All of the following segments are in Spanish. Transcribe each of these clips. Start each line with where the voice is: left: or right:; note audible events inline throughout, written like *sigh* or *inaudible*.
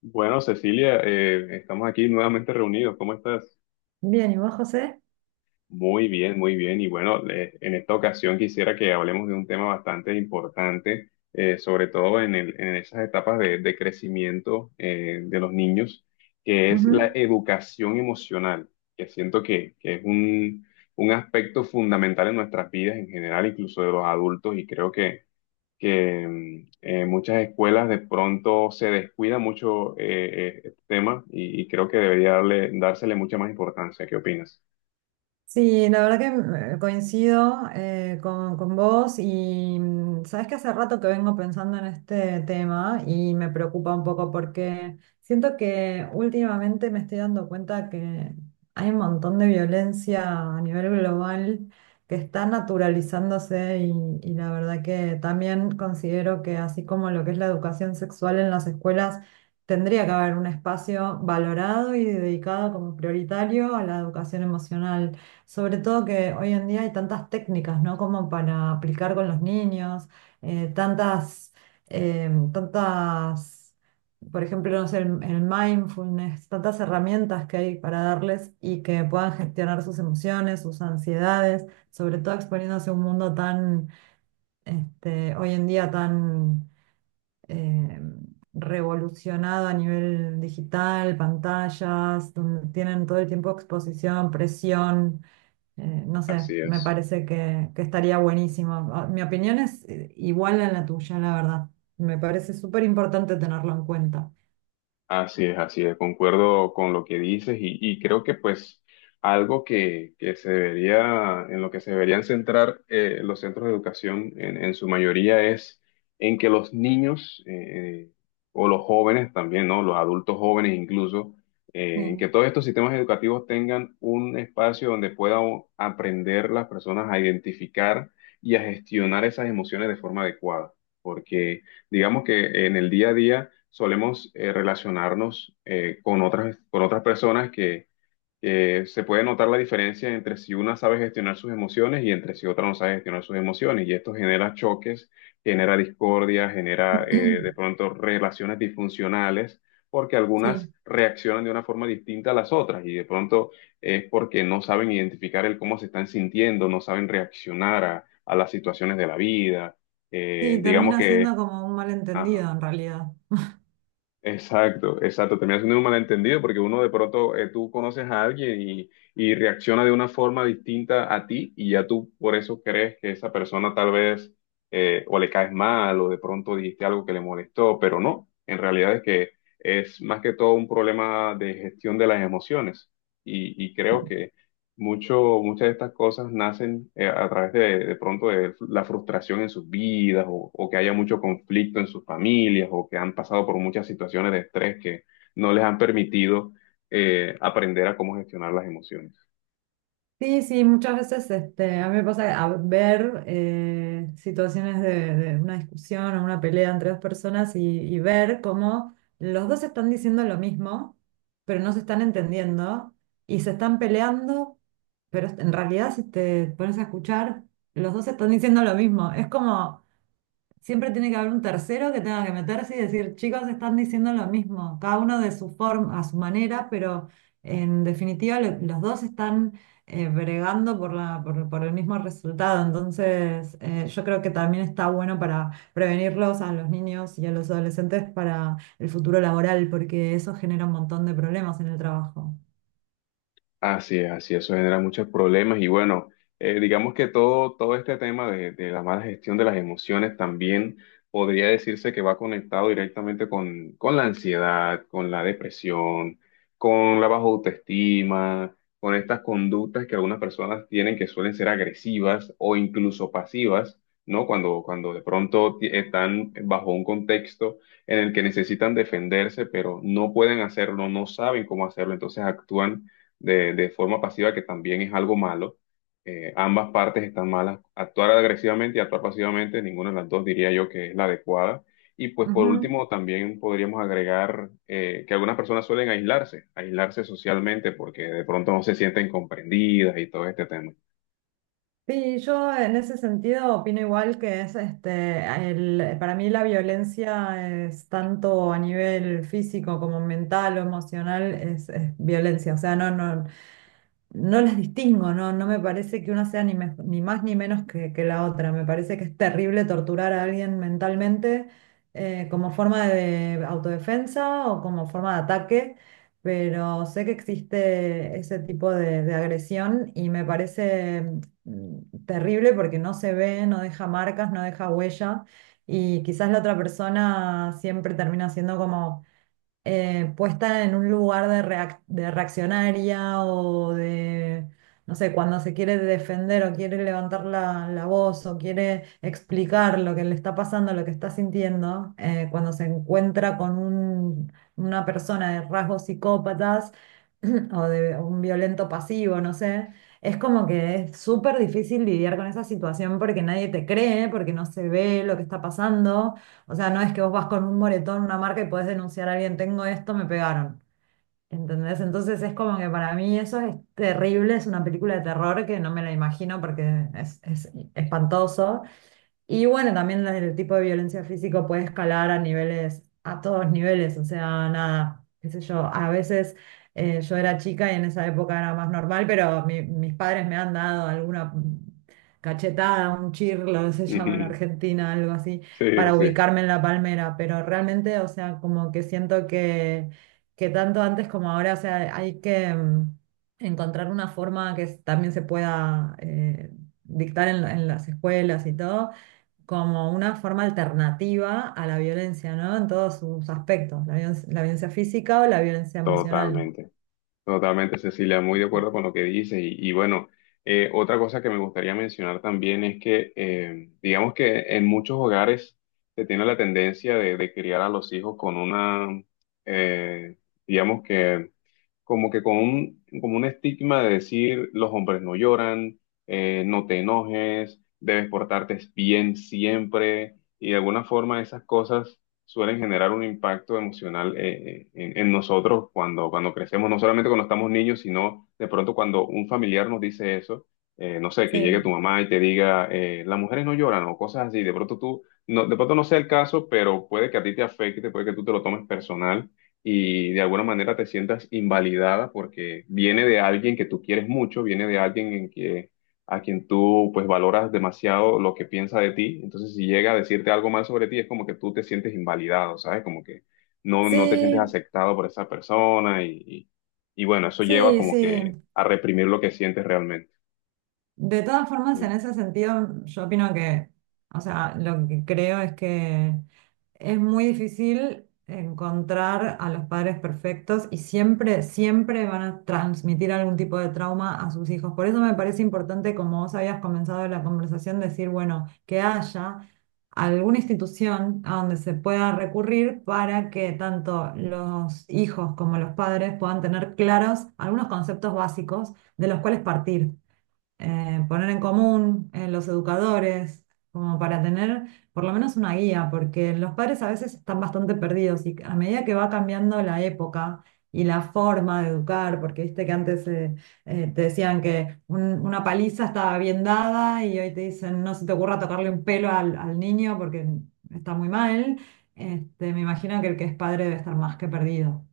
left: Bueno, Cecilia, estamos aquí nuevamente reunidos. ¿Cómo estás?
right: Bien, ¿y vos, José?
left: Muy bien, muy bien. Y bueno, en esta ocasión quisiera que hablemos de un tema bastante importante, sobre todo en esas etapas de crecimiento de los niños, que es la
right: Ujú.
left: educación emocional, que siento que es un aspecto fundamental en nuestras vidas en general, incluso de los adultos, y creo que muchas escuelas de pronto se descuida mucho este tema y creo que debería dársele mucha más importancia. ¿Qué opinas?
right: Sí, la verdad que coincido con vos y sabes que hace rato que vengo pensando en este tema y me preocupa un poco porque siento que últimamente me estoy dando cuenta que hay un montón de violencia a nivel global que está naturalizándose y la verdad que también considero que así como lo que es la educación sexual en las escuelas tendría que haber un espacio valorado y dedicado como prioritario a la educación emocional. Sobre todo que hoy en día hay tantas técnicas, ¿no? Como para aplicar con los niños, eh, tantas, tantas, por ejemplo, no sé, el mindfulness, tantas herramientas que hay para darles y que puedan gestionar sus emociones, sus ansiedades, sobre todo exponiéndose a un mundo tan, hoy en día tan eh, revolucionado a nivel digital, pantallas, donde tienen todo el tiempo exposición, presión. No sé,
left: Así
right: me
left: es.
right: parece que estaría buenísimo. Mi opinión es igual a la tuya, la verdad. Me parece súper importante tenerlo en cuenta.
left: Así es, así es, concuerdo con lo que dices y creo que pues algo que se debería, en lo que se deberían centrar los centros de educación en su mayoría es en que los niños o los jóvenes también, ¿no? Los adultos jóvenes incluso, en que
right: Sí.
left: todos estos sistemas educativos tengan un espacio donde puedan aprender las personas a identificar y a gestionar esas emociones de forma adecuada, porque digamos que en el día a día solemos relacionarnos con con otras personas que se puede notar la diferencia entre si una sabe gestionar sus emociones y entre si otra no sabe gestionar sus emociones. Y esto genera choques, genera discordia, genera de
right: *clears throat*
left: pronto relaciones disfuncionales, porque algunas
right: Sí,
left: reaccionan de una forma distinta a las otras y de pronto es porque no saben identificar el cómo se están sintiendo, no saben reaccionar a las situaciones de la vida.
right: sí,
left: Digamos
right: termina siendo
left: que...
right: como un malentendido
left: Ajá.
right: en realidad.
left: Exacto, exacto. Termina siendo un malentendido porque uno de pronto tú conoces a alguien y reacciona de una forma distinta a ti y ya tú por eso crees que esa persona tal vez o le caes mal o de pronto dijiste algo que le molestó, pero no, en realidad es que es más que todo un problema de gestión de las emociones y creo muchas de estas cosas nacen a través de pronto de la frustración en sus vidas o que haya mucho conflicto en sus familias o que han pasado por muchas situaciones de estrés que no les han permitido aprender a cómo gestionar las emociones.
right: Sí, sí, muchas veces a mí me pasa que a ver situaciones de una discusión o una pelea entre dos personas y ver cómo los dos están diciendo lo mismo, pero no se están entendiendo y se están peleando, pero en realidad si te pones a escuchar, los dos están diciendo lo mismo. Es como siempre tiene que haber un tercero que tenga que meterse y decir: chicos, están diciendo lo mismo, cada uno de su forma, a su manera, pero en definitiva los dos están bregando por por el mismo resultado. Entonces, yo creo que también está bueno para prevenirlos a los niños y a los adolescentes para el futuro laboral, porque eso genera un montón de problemas en el trabajo.
left: Así es, eso genera muchos problemas y bueno, digamos que todo este tema de la mala gestión de las emociones también podría decirse que va conectado directamente con la ansiedad, con la depresión, con la baja autoestima, con estas conductas que algunas personas tienen que suelen ser agresivas o incluso pasivas, ¿no? Cuando de pronto están bajo un contexto en el que necesitan defenderse, pero no pueden hacerlo, no saben cómo hacerlo, entonces actúan de forma pasiva, que también es algo malo. Ambas partes están malas. Actuar agresivamente y actuar pasivamente, ninguna de las dos diría yo que es la adecuada. Y pues por
right: Ujú.
left: último, también podríamos agregar que algunas personas suelen aislarse, aislarse socialmente porque de pronto no se sienten comprendidas y todo este tema.
right: Sí, yo en ese sentido opino igual que para mí la violencia es tanto a nivel físico como mental o emocional, es violencia. O sea, no, no, no las distingo, no, no me parece que una sea ni, ni más ni menos que la otra. Me parece que es terrible torturar a alguien mentalmente como forma de autodefensa o como forma de ataque, pero sé que existe ese tipo de agresión y me parece terrible porque no se ve, no deja marcas, no deja huella, y quizás la otra persona siempre termina siendo como puesta en un lugar de, de reaccionaria o de no sé, cuando se quiere defender o quiere levantar la voz o quiere explicar lo que le está pasando, lo que está sintiendo. Cuando se encuentra con una persona de rasgos psicópatas *clears throat* o de un violento pasivo, no sé. Es como que es súper difícil lidiar con esa situación porque nadie te cree, porque no se ve lo que está pasando. O sea, no es que vos vas con un moretón, una marca y podés denunciar a alguien: tengo esto, me pegaron. ¿Entendés? Entonces es como que para mí eso es terrible, es una película de terror que no me la imagino porque es espantoso. Y bueno, también el tipo de violencia física puede escalar a niveles, a todos niveles, o sea, nada, qué sé yo, a veces yo era chica y en esa época era más normal, pero mis padres me han dado alguna cachetada, un chirlo, *laughs* se llama en
left: *laughs*
right: Argentina, algo así,
left: Sí,
right: para
left: sí,
right: ubicarme en la palmera, pero realmente, o sea, como que siento que tanto antes como ahora, o sea, hay que encontrar una forma que también se pueda dictar en en las escuelas y todo, como una forma alternativa a la violencia, ¿no? En todos sus aspectos, la violencia física o la violencia emocional.
left: totalmente. Totalmente, Cecilia, muy de acuerdo con lo que dices. Y bueno, otra cosa que me gustaría mencionar también es que, digamos que en muchos hogares se tiene la tendencia de criar a los hijos con una, eh, digamos que como que con como un estigma de decir los hombres no lloran, no te enojes, debes portarte bien siempre, y de alguna forma esas cosas suelen generar un impacto emocional en en, nosotros cuando crecemos, no solamente cuando estamos niños, sino de pronto cuando un familiar nos dice eso, no sé, que llegue
right: Sí,
left: tu mamá y te diga, las mujeres no lloran o cosas así, de pronto tú, no, de pronto no sea el caso, pero puede que a ti te afecte, puede que tú te lo tomes personal y de alguna manera te sientas invalidada porque viene de alguien que tú quieres mucho, viene de alguien en que, a quien tú pues valoras demasiado lo que piensa de ti. Entonces, si llega a decirte algo mal sobre ti, es como que tú te sientes invalidado, ¿sabes? Como que no, no te sientes
right: sí,
left: aceptado por esa persona y y, bueno, eso lleva
right: sí,
left: como
right: sí.
left: que a reprimir lo que sientes realmente.
right: De todas formas, en ese sentido, yo opino que, o sea, lo que creo es que es muy difícil encontrar a los padres perfectos y siempre, siempre van a transmitir algún tipo de trauma a sus hijos. Por eso me parece importante, como vos habías comenzado la conversación, decir, bueno, que haya alguna institución a donde se pueda recurrir para que tanto los hijos como los padres puedan tener claros algunos conceptos básicos de los cuales partir, poner en común los educadores, como para tener por lo menos una guía, porque los padres a veces están bastante perdidos y a medida que va cambiando la época y la forma de educar, porque viste que antes te decían que una paliza estaba bien dada y hoy te dicen no se te ocurra tocarle un pelo al, al niño porque está muy mal. Me imagino que el que es padre debe estar más que perdido.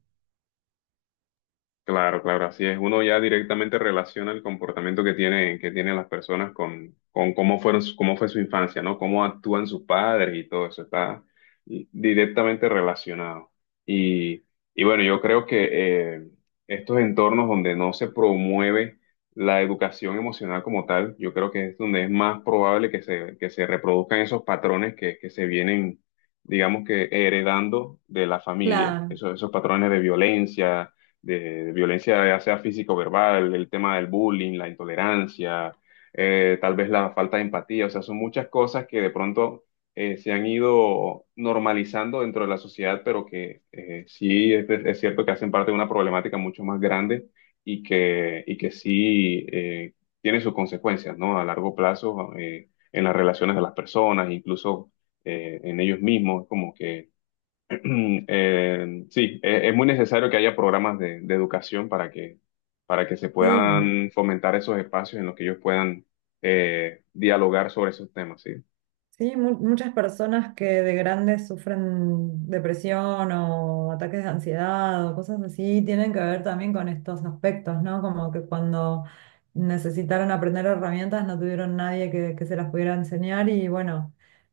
left: Claro, claro, así es. Uno ya directamente relaciona el comportamiento que tiene, que tienen las personas con cómo fueron, cómo fue su infancia, ¿no? Cómo actúan sus padres y todo eso está directamente relacionado. Y, y bueno, yo creo que estos entornos donde no se promueve la educación emocional como tal, yo creo que es donde es más probable que que se reproduzcan esos patrones que se vienen, digamos que heredando de la familia,
right: Claro,
left: esos patrones de violencia, ya sea física o verbal, el tema del bullying, la intolerancia, tal vez la falta de empatía, o sea, son muchas cosas que de pronto se han ido normalizando dentro de la sociedad, pero que sí es cierto que hacen parte de una problemática mucho más grande y y que sí tiene sus consecuencias, ¿no? A largo plazo, en las relaciones de las personas, incluso en ellos mismos, como que sí, es muy necesario que haya programas de educación para para que se
right: sí.
left: puedan fomentar esos espacios en los que ellos puedan dialogar sobre esos temas, ¿sí?
right: Sí, muchas personas que de grandes sufren depresión o ataques de ansiedad o cosas así tienen que ver también con estos aspectos, ¿no? Como que cuando necesitaron aprender herramientas no tuvieron nadie que, que se las pudiera enseñar y bueno,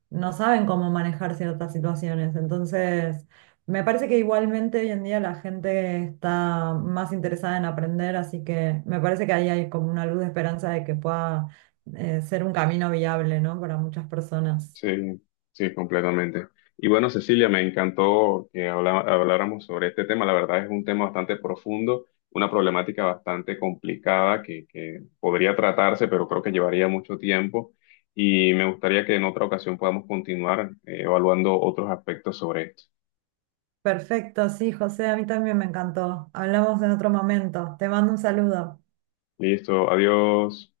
right: no saben cómo manejar ciertas situaciones. Entonces, me parece que igualmente hoy en día la gente está más interesada en aprender, así que me parece que ahí hay como una luz de esperanza de que pueda ser un camino viable, ¿no? Para muchas personas.
left: Sí, sí, completamente. Y bueno, Cecilia, me encantó que habláramos sobre este tema. La verdad es un tema bastante profundo, una problemática bastante complicada que podría tratarse, pero creo que llevaría mucho tiempo. Y me gustaría que en otra ocasión podamos continuar evaluando otros aspectos sobre esto.
right: Perfecto, sí, José, a mí también me encantó. Hablamos en otro momento. Te mando un saludo.
left: Listo, adiós.